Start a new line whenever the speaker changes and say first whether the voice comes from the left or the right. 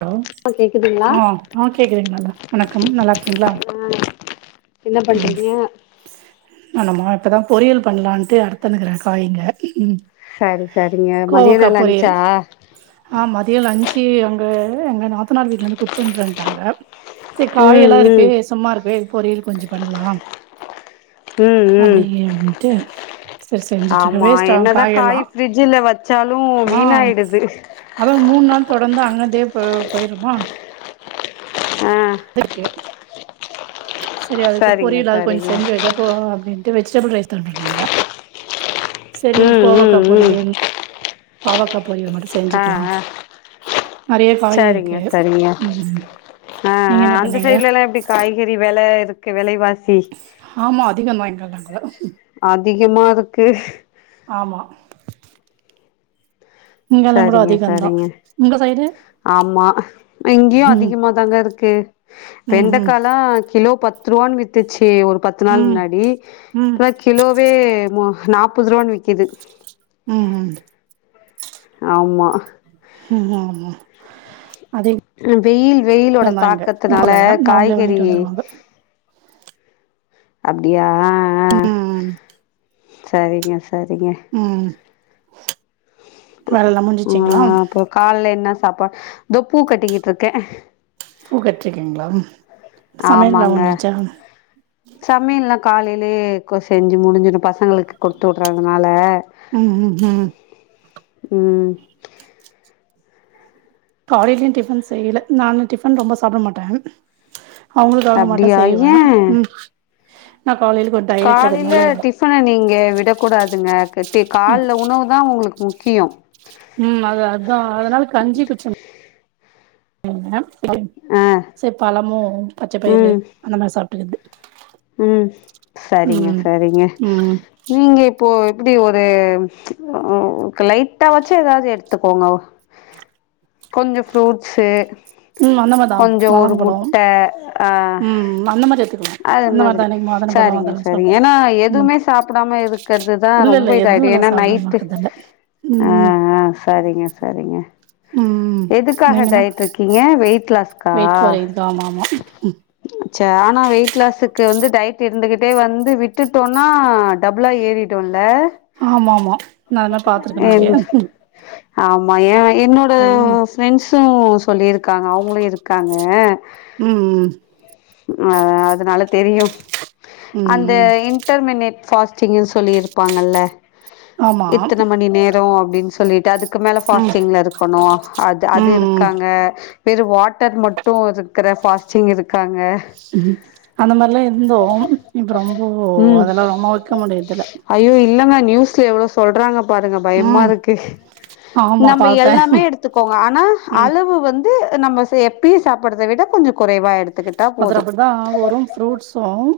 right: Hello
left: ஆ கேக்குதுங்களா
right: ஆஹ் ஆஹ் கேக்குதுங்க வணக்கம் நல்லா இருக்கீங்களா
left: ஆ என்ன
right: ம்
left: பண்றீங்க
right: ஆ நம்ம இப்போதான் பொரியல் பண்ணலான்ட்டு அறுத்துனுக்கிறேன் காய்ங்க ம்
left: சரி சரிங்க
right: கோவக்கா
left: மதியானம்
right: பொரியல்
left: லஞ்ச்சா
right: ஆ மதிய லஞ்சு அங்க எங்க நாத்தனார் வீட்டுல இருந்து குத்துஅனுப்புரன்டாங்க செ காய்
left: ம்
right: எல்லாம்
left: ம்
right: இருக்கே சும்மா இருக்கே பொரியல் கொஞ்சம் பண்ணலாம்
left: ம் ம்
right: அப்படி ஏன்ட்டு
left: ஆமா என்னதான் காய் ஃபிரிட்ஜ்ல வச்சாலும்
right: ஆ
left: வீணாயிடுது
right: அதா மூணு நாள் தொடர்ந்து அங்க இருந்தே போ போயிருமா
left: ஆ
right: இருக்கு சேரி அதுக்குல்ல
left: சரிங்க
right: பொரியிலாது கொஞ்சு
left: சரிங்க
right: செஞ்சு வேச்சா போ அப்டின் ட்டு வெஜிடபிள் ரைஸ் தான்டானங்க செரி
left: ம்
right: கோவக்கா
left: ம் ம்
right: போரியல் பாவக்காப் பொரியல் மட்டு
left: ஆ
right: செஞ்சுக்குலா
left: ஆ
right: நெறைய காய்
left: சரிங்க
right: இருக்கு
left: சரிங்க
right: உம் நீங்க என்ன பண்ணீங்க
left: எரி வேல இருக்கு வெலைவாசி சேஸ்
right: ஆமா அதிகந்தா இங்கெல்லா கூட
left: அதிகமா இருக்கு
right: ஆமா இங்கெல்லா கூட
left: சரிங்க
right: அதிகந்தா
left: சரிங்க
right: உங்க சைடு
left: ஆமா இங்கியு
right: ம்
left: அதிகமா தாங்க இருக்கு
right: ம் ம்
left: வெண்டக்கால்லா கிலோ பத் த்து ரூவான் வித்துச்சு ட்டு ஒரு பத்து நாள்
right: ம்
left: முன்னாடி
right: ம்
left: இப்ப கிலோவே மோ நாற்பது ரூவான்னு விக்குது
right: உம் உம்
left: ஆம்மா
right: ஆம்மா
left: வெயில் வெயிலோட
right: அதிகந்தா இங்க
left: தாக்கத்துனால
right: நால அவங்களே
left: காய்கறி
right: வாங்கிட்டு வந்துருவாங்க
left: அப்டியா
right: உம்
left: செரிங்க செரிங்க
right: வேலல்லா முடிஞ்சிச்சிங்களா
left: உம் அப்ப காலையில என்ன சாப்பாடு தோ பூ கட்டிக்கிட்டுயிருக்கே
right: பூ கட்றீக்கீங்குளா
left: ஆமாங்க சமையில்லா காலையிலயே கோ செஞ்சு முடிஞ்சுது பசங் களுக்கு கொடுத்து விடுறதுனால
right: ம் ம் ம்
left: உம்
right: காலையில டிஃபன் செய்யில நானு டிஃபன் ரொம்ப சாப்புட மாட்டேன்
left: அப்டியா ஏ
right: நா காலையில கொஞ்ச டயட்ல
left: காலையில
right: இருக்கனால
left: டிஃபன நீங்க விடக்கூடாதுங்க டீ கால்ல உணவுதா உங்குளுக் முக் கியோ
right: உம் அது அதா அதனால் கஞ்சி குச்சேங் ஏங்கம் டைம்
left: ஆ
right: சேர் பலமோ பச்ச பயிறு அந்த மாரி சாப்புட்குது
left: உம் சரிங்க
right: ம்
left: சரிங்க
right: ம்
left: நீங்க இப்போ எப்டி ஒரு லைட்டா வாச்சு எதாவது எடுத்துக்கோங்க கொஞ்சோ ஃப்ரூட்ஸு.
right: உம் அந்த மாரிதா
left: கொஞ்சோ ஒரு முட்ட
right: [unintelligible] உம் அந்த மாரி எடுத்துக்கோங்க.
left: அந்த மாதிரி சரிங்க சரிங்க ஏன்னா
right: ம்
left: எதுவுமே சாப்புடாம இருக்குறதுதா
right: இல்ல
left: ரொம்ப
right: இல்ல
left: இதாயிடோ
right: எதுவுல்லா
left: ஏன்னா
right: சாப்ட
left: நைட்டு
right: மாட்டதில்ல ம்
left: ஆஹ ஆஹ சரிங்க சரிங்க.
right: ம்
left: எதுக்காக
right: நீங்க என்ன
left: டயட்டுயிருக்கீங்க வெயிட் லாஸ்.
right: வெயிட் கொறையதா ஆமா ஆமா.
left: சேன்னா வெயிட். லாஸ்ஸுக்கு வந்து டயட் இருந்துகிட்டே வந்து விட்டுட்டோனா டபுள்ளா ஏறிடுல்.
right: ஆமா ஆமா நா அதுலா பாத்துருக்க
left: என்
right: நெறைய.
left: ஆமா எ. என்னோட
right: ம்
left: ஃப்ரெண்ட்ஸும் சொல்லியிருக்காங்க அவங்களுயிருக்காங்க.
right: ம்
left: ஆஹ அது. அதனால தெரியு.
right: ம்
left: அந்த
right: ம்
left: இன்டர்மினேட் பாஸ். டிங்குனு சொல்லியிருப்பாங்க இல்ல.
right: ஆமா
left: இத்தன மணி நேரோ. அப்படினு சொல்லிட்டு அது. மேல
right: ம்
left: பாஸ்டிங்ல இருக்கணு அது அது
right: ம்
left: இருக்காங்க. வெற வாட்டர் மட்டும் இருக்குற. ஃபாஸ்ட்டிங் இருக்காங்க.
right: உம். அந்த மாதிரிலா இருந்தோ இப்ப ரொம்ப
left: ம்
right: அதெல்லா ரொம்ப வைக்க முடியரதுல்ல.
left: ஸ்ல எவ்வளோ சொல்றாங்க. பாருங்க பயமா இருக்கு.
right: ஆமா
left: நம்ம
right: பாத்தே
left: எல்லாமே எடுத்துக்கோங்க ஆனா
right: ம்
left: அளவு வந்து. நம்ம எப்பி சாப்பிறத விட கொஞ்சோ. குறைவா எடுத்துக்கிட்டா போது.
right: ஃப்ரூட்ஸும்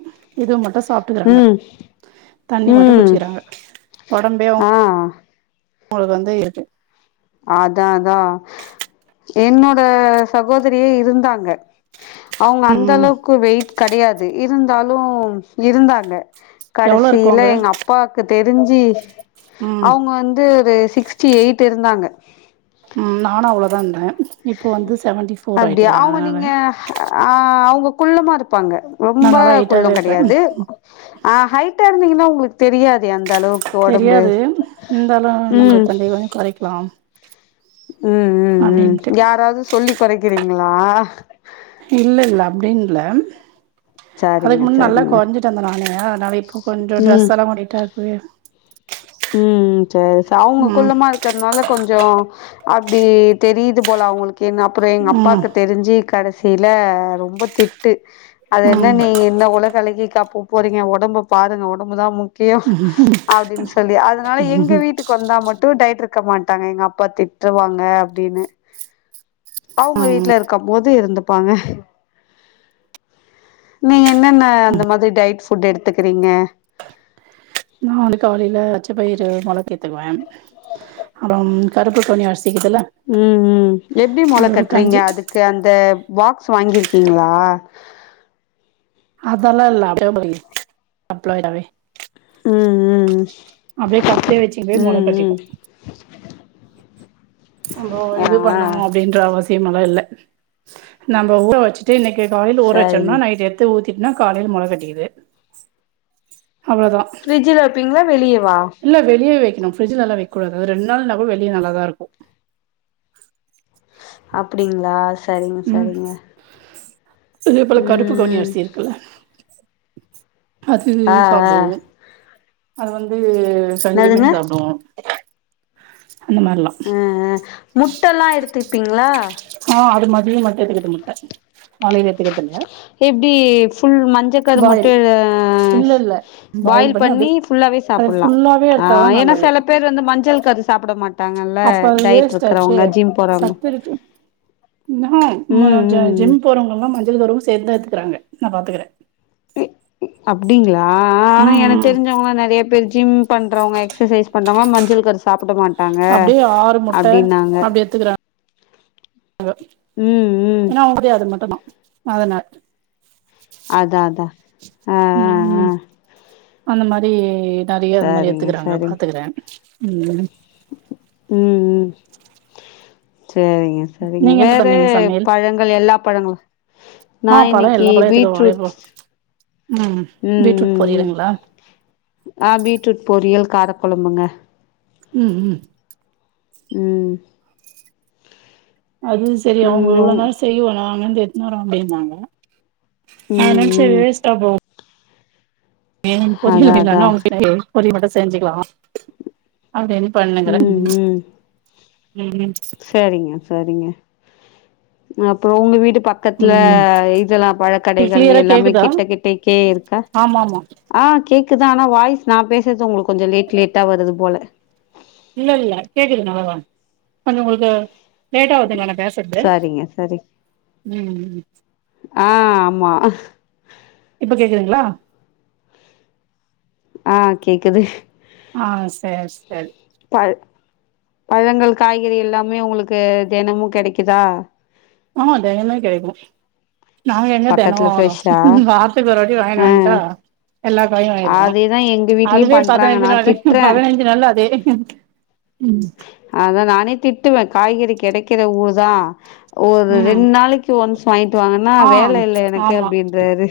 right: இது மட்டும் சாப்புட்டுக்குறாங்க.
left: ம்
right: தண்ணி மட்டும்
left: ம்
right: குடிச்சிக்கிறாங்க உடம்பே.
left: ஆ
right: அங்களுக்கு வந்து இருக்கு.
left: அதா அதா என்னோட சகோதரியே இருந்தாங்க. அவங்க
right: ம்
left: அந்த
right: ம்
left: அளவுக்கு வெயிட். கெடையாது இருந்தாலும் இருந்தாங்க.
right: எவ்ளோ இருக்கு
left: கடைசியில
right: அங்க
left: எங்க அப்பாக்கு. தெரிஞ்சு.
right: ம்
left: அவங்க வந்து ஒரு. சிக்ஸ்டி எயிட் இருந்தாங்க [inaudible]
right: உம் நானு அவ்ளோதான் இருந்தேன்
left: அப்டியா அவங்க
right: அதனால
left: நீங்க ஆஹ் அவங்க குள்ள மா இரு ப்பாங்க
right: நா
left: ரொம்ப
right: நல்லா ஹைட்டாவே
left: குள்ளம்
right: இருப்பே
left: கடையாது ஆஹ் ஹைட்டா இருந்தீங்கன்னா உங்களுக்கு தெரியாது அந்த அளவுக்கு ஒடம்பு
right: தெரியாது இருந்தாலும் நம்ம கொஞ்ச கொறைக்லாம்
left: உம் உம் உம் யாராவது சொல்லி கொறை இருக்கிறீங்களா
right: இல்ல இல்ல அப்டின்ல அதுக்கு
left: சரிங்க
right: முன்ன நல்லா
left: சரிங்க
right: குறைஞ்சிட்டு இருந்தன் நானு அதனால இப்போ கொஞ்சம்
left: ம்
right: ட்ரெஸ் எல்லாம் நீடிட்டாக்குவே
left: உம் உம் சரி ச அவங்க
right: ம்
left: குள்ளமா இருக்கிறதுனால கொஞ்சம் அப்டி தெரியுது போல அவங்களுக்கு என்ன அப்புறம் எங்க
right: ம்
left: அப்பாக்கு தெரிஞ்சு கடசி சில ரொம்ப திட்டு அது என்ன
right: ம்
left: நீ என்ன உலக அழகிக்கா போபோறீங்க ஒடம்பு பாருங்க ஒடம்பு தான் முக் கியம் அப்டின்ட்டு சொல்லி அதுனால எங்க வீட்டுக்கு வந்தா மட்டும் டயர்ட் இரு கக்க மாட்டாங்க எங்க அப்பா திட்டுவாங்க அப்டின்னு அவங்க
right: ம்
left: வீட்டுல இருக்கும் போது இருந்து பாங்க நீங்க என்னன்ன அந்த மாதிரி டைட்ஸ் ஃபுட் எடுத்துக்கிறீங்க
right: நான் வந்து காலையில பச்ச பயர்ரு முளக்கேத்துவேன் அப்புறம் கருப்புகவுனி அரிசி இருக்குதுல்ல
left: உம் உம் எப்டி மொள
right: அதோட
left: கட்டுறீங்க
right: கஞ்சி
left: அதுக்கு அந்த பாக்ஸ் வாங்கிருக்கு ருக்கிங்களா
right: அதல்லா இல்ல அப்டே அப்ளைடாவே
left: உம் உம்
right: கப்லயே வச்சுக்கவே மொள
left: உம் உம்
right: கட்டிக்கு
left: உம்
right: நம்ம இது பண்ணும் அப்படின்றாவாசி ல்ல இல்ல நம்ம ஊற வச்சுட்டு இன்னைக்கு காலை ஊறவச்சண்ணா
left: சரிங்க
right: நைட் எத்து ஊத்தி தின்னா காலையில மொள கட்டிக்கிது
left: பிரிஜில வப்பீங்களா வெளியவா
right: என பிரிஜிலலாம் வக்கூடாது ரெண் நாள் நா கூட வெளிய நல்லாத இருக்கும்
left: அப்புடிங்களா சரிங்க
right: ம்
left: சரிங்க
right: அதே போல
left: ம்
right: கருப்பு கவுனி
left: ம்
right: அரிசி இருக்குல்ல அது
left: ஆ ஆ
right: சாப்புடுவும் அது வந்து தூ செஞ்சு பண்ணி
left: என்னதுங்க
right: சாப்பிடுவோம்
left: அஹ் முட்டெல்லாம் எடுத்துப்பீங்களா
right: [unintelligible] மட்டும் எத்துக்குது முட்ட காலையிலே
left: எப்டி ஃபுல் மஞ்ச கரு
right: பாயில்
left: மட்டும் ஹான்
right: இல்ல இல்ல
left: பாயில் பண்ணி புல்லாவே
right: அது
left: சாப்புலாம்
right: ஃபுல்லாவே எடுத்தாதா
left: ஹான் எனா
right: நல்லது
left: சில பேர் வந்து மஞ்சள் கரு சாப்பட மாட்
right: அப்ப அது வேஸ்ட் ஆச்சே
left: போறவங்க
right: சத்திருக்கு ம
left: ம்
right: ஜ
left: ம்
right: ஜிம் போறவங்கலா ம இருவரும் சேர்ந்தான் எத்துக்குறாங்க நான் பாத்துக்குறன்
left: அப்டிங்கள ஆஆஆ ஆனா
right: ம்
left: எனக்கு
right: ம்
left: தெரிஞ்சவங்க நெறைய பேர் ஜிம் பண்றவங்க எக்சசைஸ் பண்றவங்கலா மஞ்சள் கரு சாப்ட மாட்டாங்க
right: அப்டியே ஆறு முட்ட
left: அப்டின்னாங்க
right: அப்டி
left: ம் ம்
right: என்னா [unintelligible] அது மட்டும்தான் அதனாள்
left: அதான் அதான்
right: ம் ம்
left: ஆஹ்ஹ்ஹ்
right: அந்த மாரி நெறைய அது மாரி எத்துக்கறாங்க
left: சரிங்க
right: பாத்துக்குறன் உம்
left: உம் உம் செரிங்க சரிங்க
right: நீங்க என்ன
left: வேற
right: பண்ணீங்க சமையல்
left: பழங்கள் எல்லா பழங்களும்
right: ஆ
left: நான்
right: பழோ
left: இன்க்கி
right: எல்லா பழோ எத்துக்குவோ
left: பீட்ரூட்
right: வாழைப்பழோ ம்
left: உம்
right: பீட்ரூட்
left: ம் ம்
right: பொரியலுங்களா
left: ஆஹ பீட்ரூட் பொரியல் காரக்குலம்புங்க
right: உம் உம்
left: உம்
right: அதுவு செரி அவங்க
left: ம் உ
right: இவ்ளோ நேரம் செய்வோனா அங்க வந்து எதுனு வர முடியுமாங்க ஆஹ்
left: ம்
right: நன்ச
left: ம்
right: வேஸ்டா போவோம் [unintelligible] பொரியல்
left: அதா அதா
right: மட்டும் செஞ்சுக்கலாம் அப்படின்னு பண்ணுங்கிறேன்
left: ம் ம்
right: உம்
left: செரிங்க அப்புறம் உங்க வீட்டு பக்கத்துல
right: ம்
left: இதெல்லாம் பழக்கடைகள்
right: கிளியரா
left: எல்லாமே
right: கேக்குதா
left: கிட்ட கிட்டக்கே இருக்கா
right: ஆமா ஆமா
left: ஆஹ் கே கேக்குதான் ஆனா வாய்ஸ் நான் பேசுறது உங்களுக்கு கொஞ்சம் லேட் லேட்டா வருது போல
right: இல்ல இல்ல கேக்குது நல்லதான் கொஞ்சம் உங்களுக்கு லேட்டா ஆகுதுங்களா நான் பேசுறது
left: சரிங்க சரி
right: உம்
left: ஆஹ் ஆமா
right: இப்ப கேக்குதுங்களா
left: ஆஹ் கேக்குது
right: ஆஹ் சரி சரி
left: பழ பழங்கள் காய்கறி எல்லாமே உங்களுக்கு தினமும் கிடைக்குதா
right: ஆஹ் தெனமும் கெடைக்கும் நாங்க எங்க தினமும்
left: பக்கத்துல ஃப்ரெஷ்ஷா
right: வாங்குறோம் வாரத்துக்கு ஒரு வாட்டி வாங்கின்னு
left: ஆ
right: வந்துட்டா எல்லா காயும் வாங்கிடுவோம்
left: அதேதா எங்க வீட்லயு
right: அதுவே
left: பண்றாங்க
right: பதினஞ்சு
left: நா
right: நாள் பதினஞ்சு நாள் அதே எதுக்கு
left: அதான் நானே திட்டுவேன் காய்கறி கிடைக்கிற ஊர் தான் ஒரு
right: ம்
left: ரெண்டு நாளைக்கு ஒன்ஸ் வாங்கிட்டு வாங்கன்னா
right: ஆ
left: வேலை இல்லை எனக்கு
right: ஆமா
left: அப்படின்றாரு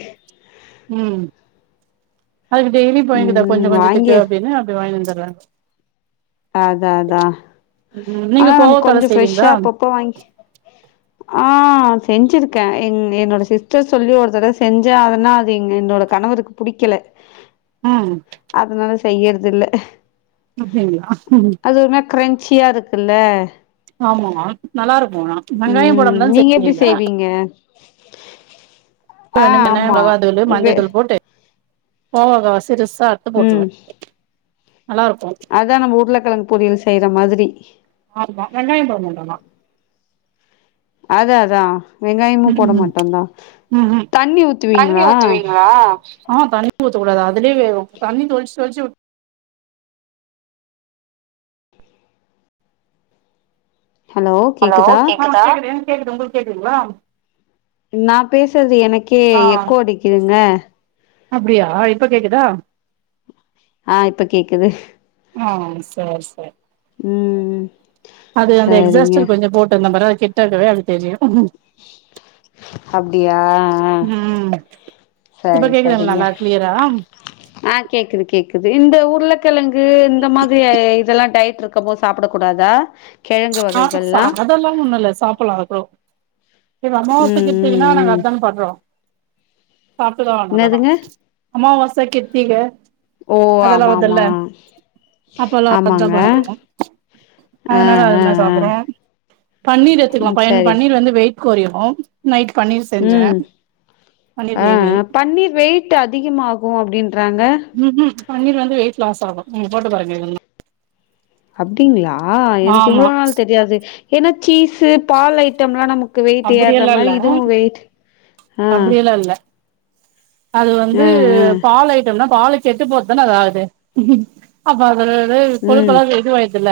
right: அதுக்குடெய்லி போயங்கதா கொஞ்ச கொஞ்சதிக்கு அப்டினு அப்டி வாங்கிந்தா அதாங்க
left: அதான் அதான்
right: ம் நீங்க
left: ஆனா
right: கோவக்கால
left: கொஞ்சம் ஃப்ரெஷ்ஷா
right: செய்வீங்களா
left: அப்ப அப்போ வாங்கி ஆஹ் செஞ்சிருக்கேன் எங் என்னோட சிஸ்டர் சொல்லி ஒரு தடவை செஞ்சேன் அதனா அது எங்க என்னோட கணவருக்கு புடிக்கல
right: ம்
left: அதனால செய்யறது இல்ல
right: [unintelligible] ஹ [unintelligible]
left: கிரெஞ்ச்சியா இருக்குல்ல
right: ஆமா நல்லா இருக்கும் வெங்காயம்
left: ம்
right: போடாம தான்
left: நீங்க எப்டி
right: செய்வீங்களா
left: செய்வீங்க ஆ ஆமா
right: மிளகாய் தூள்
left: வே
right: மஞ்ச தூள் போட்டு ஓஹோ செரிஸ் ஆஹ் அறுத்து போட்ருவேன்
left: அதான் நம்ம வுட்ல கழங்கு பொரியல் செய்ற மாதிரி
right: ஆமா வெங்காயம் போட மாட்டேன்னா
left: அது அதான்
right: உம் உம் உம் உம்
left: தண்ணி
right: தண்ணி
left: ஊத்துவீங்களா
right: ஊத்துவீங்களா ஆஹ் தண்ணி ஊத் த கூடாது அதுலயே தண்ணி தொழிச்சு தொழிச்சு ஹலோ கேக்குதா கேக்குதுங்களா
left: நான் பேசுறது எனக்கே எக்கோ அடிக்குதுங்க
right: அப்படியா இப்ப கேக்குதா
left: ஆஹ் இப்ப கேக்குது
right: ஆ சரி சரி
left: உம் உம்
right: அது அந்த எக்ஸாஸ்டர் கொஞ்சம் போட்டுந்த பாரு கெட்டாதவே அது தெரியும்
left: அப்டியா
right: ம் இப்ப
left: சரி
right: கேக்குதுங்களா
left: சரிங்க
right: நல்லா கிளியரா
left: ஆஹ் கேக்குது கேக்குது இந்த உருளக்கெழங்கு இந்த மாதிரி இதெல்லாம் டயட் இருக்கு இருக்மோ சாப்பிட கூடாதா கெழங்கு வகைகள்லா
right: ஆஹ் அதெல்லாம் ஒண்ணும் இல்ல சாப்புடலாம் அதகூட இப்ப அம்மாவாச
left: ம் ம்
right: கிருத்திகன்னா நாங்க
left: ம்
right: அத தான் பண்றோம் சாப்பிட்டுதா வாங்க அம்மா
left: என்னதுங்க
right: அமாவாச கிர்த்திக
left: ஓ ஆமாம்மா
right: அப்பல்லா அதா
left: ஆமாங்க
right: பண்றோ
left: ஆஹ்ஆஹ்
right: சாப்பறோம் பன்னீர் எத்துக்கலாம் பன்னீர் வந்து வெயிட் கொறையும் நைட் பன்னீர் செஞ்சே
left: உம்
right: பன்னீர் கிரேவி
left: ஆஹ் பன்னீர் வெயிட் அதிகமாகும் அப்டின் ராங்க
right: ம் ம் பன்னீர் வந்து வெயிட் லாஸ் ஆகும் நீ போட்டு பாருங்க இது
left: அப்படிங்களா ஆஹ் எனக்கு
right: ஆமா
left: இவ்ளவு நாள் தெரியாது என்ன சீஸ் பால் ஐட்டம்லாம் நமக்கு வெயிட் ஏர்ற
right: அப்டியெல்லா இல்ல
left: மாரி இதுவும் வெயிட் ஆஹ்
right: அப்டியெல்லா இல்ல அது வந்து பால் ஐட்டம்னா பால் கெட்டு போது தானே அது ஆகுது அது
left: ம்
right: கொழுப்பலாம் இதுவாய்துல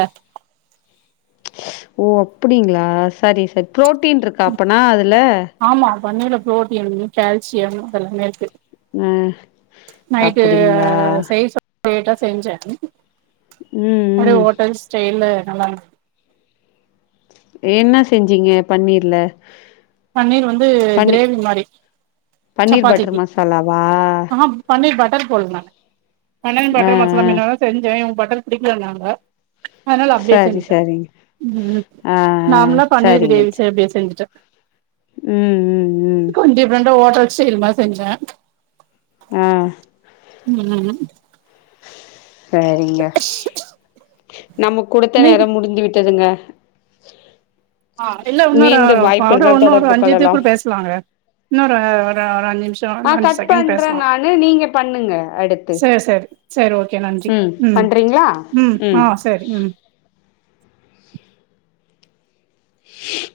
left: ஓ அப்புடிங்களா சரி சரி புரோட்டீன் இருக்கா அப்பனா அதுல
right: வண்ணில பு்ரோட்டீன் கால்சியம் அதெல்லாமே இருக்கு
left: உம்
right: நைட்டு
left: அப்படிங்களா
right: செய்ய சொ லேட்டா செஞ்சேன்
left: ம்
right: அப்படி
left: ம்
right: ஹோட்டல் ஸ்டைல ஆமா
left: என்ன செஞ்சீங்க பன்னீர்ல
right: பன்னீர் வந்து
left: பன்னீ
right: கிரேவி மாரி
left: பன்னீர் பட்டர்
right: சப்பாத்திக்கு
left: மசாலாவா
right: ஆஹ பன்னீர் பட் கேரட் போடுவே நா பன்னீர்
left: ஆ
right: பட்டர் மசாலா
left: ஆ
right: மீண்ணலான் செஞ்சேன் படிக்கல நாங்க அதுனால அப்படியே
left: சரி
right: செஞ்சுட்டேன்
left: சரிங்க
right: உம்
left: ஆ ஆ
right: நார்மலா பன்னீர்
left: சரிங்க
right: கிரேவி செ அப்படியே செஞ்சுட்டேன்
left: ம் ம் ம்
right: கன் டிப்ரன்டா ஓட்டல் செய்ரமா செஞ்சேன்
left: ஆ
right: உம்
left: சரிங்க நம்ம குடுத்த
right: நீ
left: நேரம் முடிந்து விட்டதுங்க
right: ஆஹ் இல்ல இன்னொரு
left: மீண்டும்
right: அவறம்
left: வாய்ப்பு இருந்தால்
right: இன்னும் ஒரு
left: தொடர்பு
right: அஞ்சுது
left: கொள்ளலாம்
right: கூட பேசலாங்க இன்னொரு ஒரு அஞ்சு நிமிஷம்
left: ஆ கட் பண்றே நானு நீங்க பண்ணுங்க அடுத்து
right: சேரி சேரி சேரி ஓகே நன்றி
left: ம் பண்றீங்களா
right: ஆ
left: ம்
right: சேரி ம்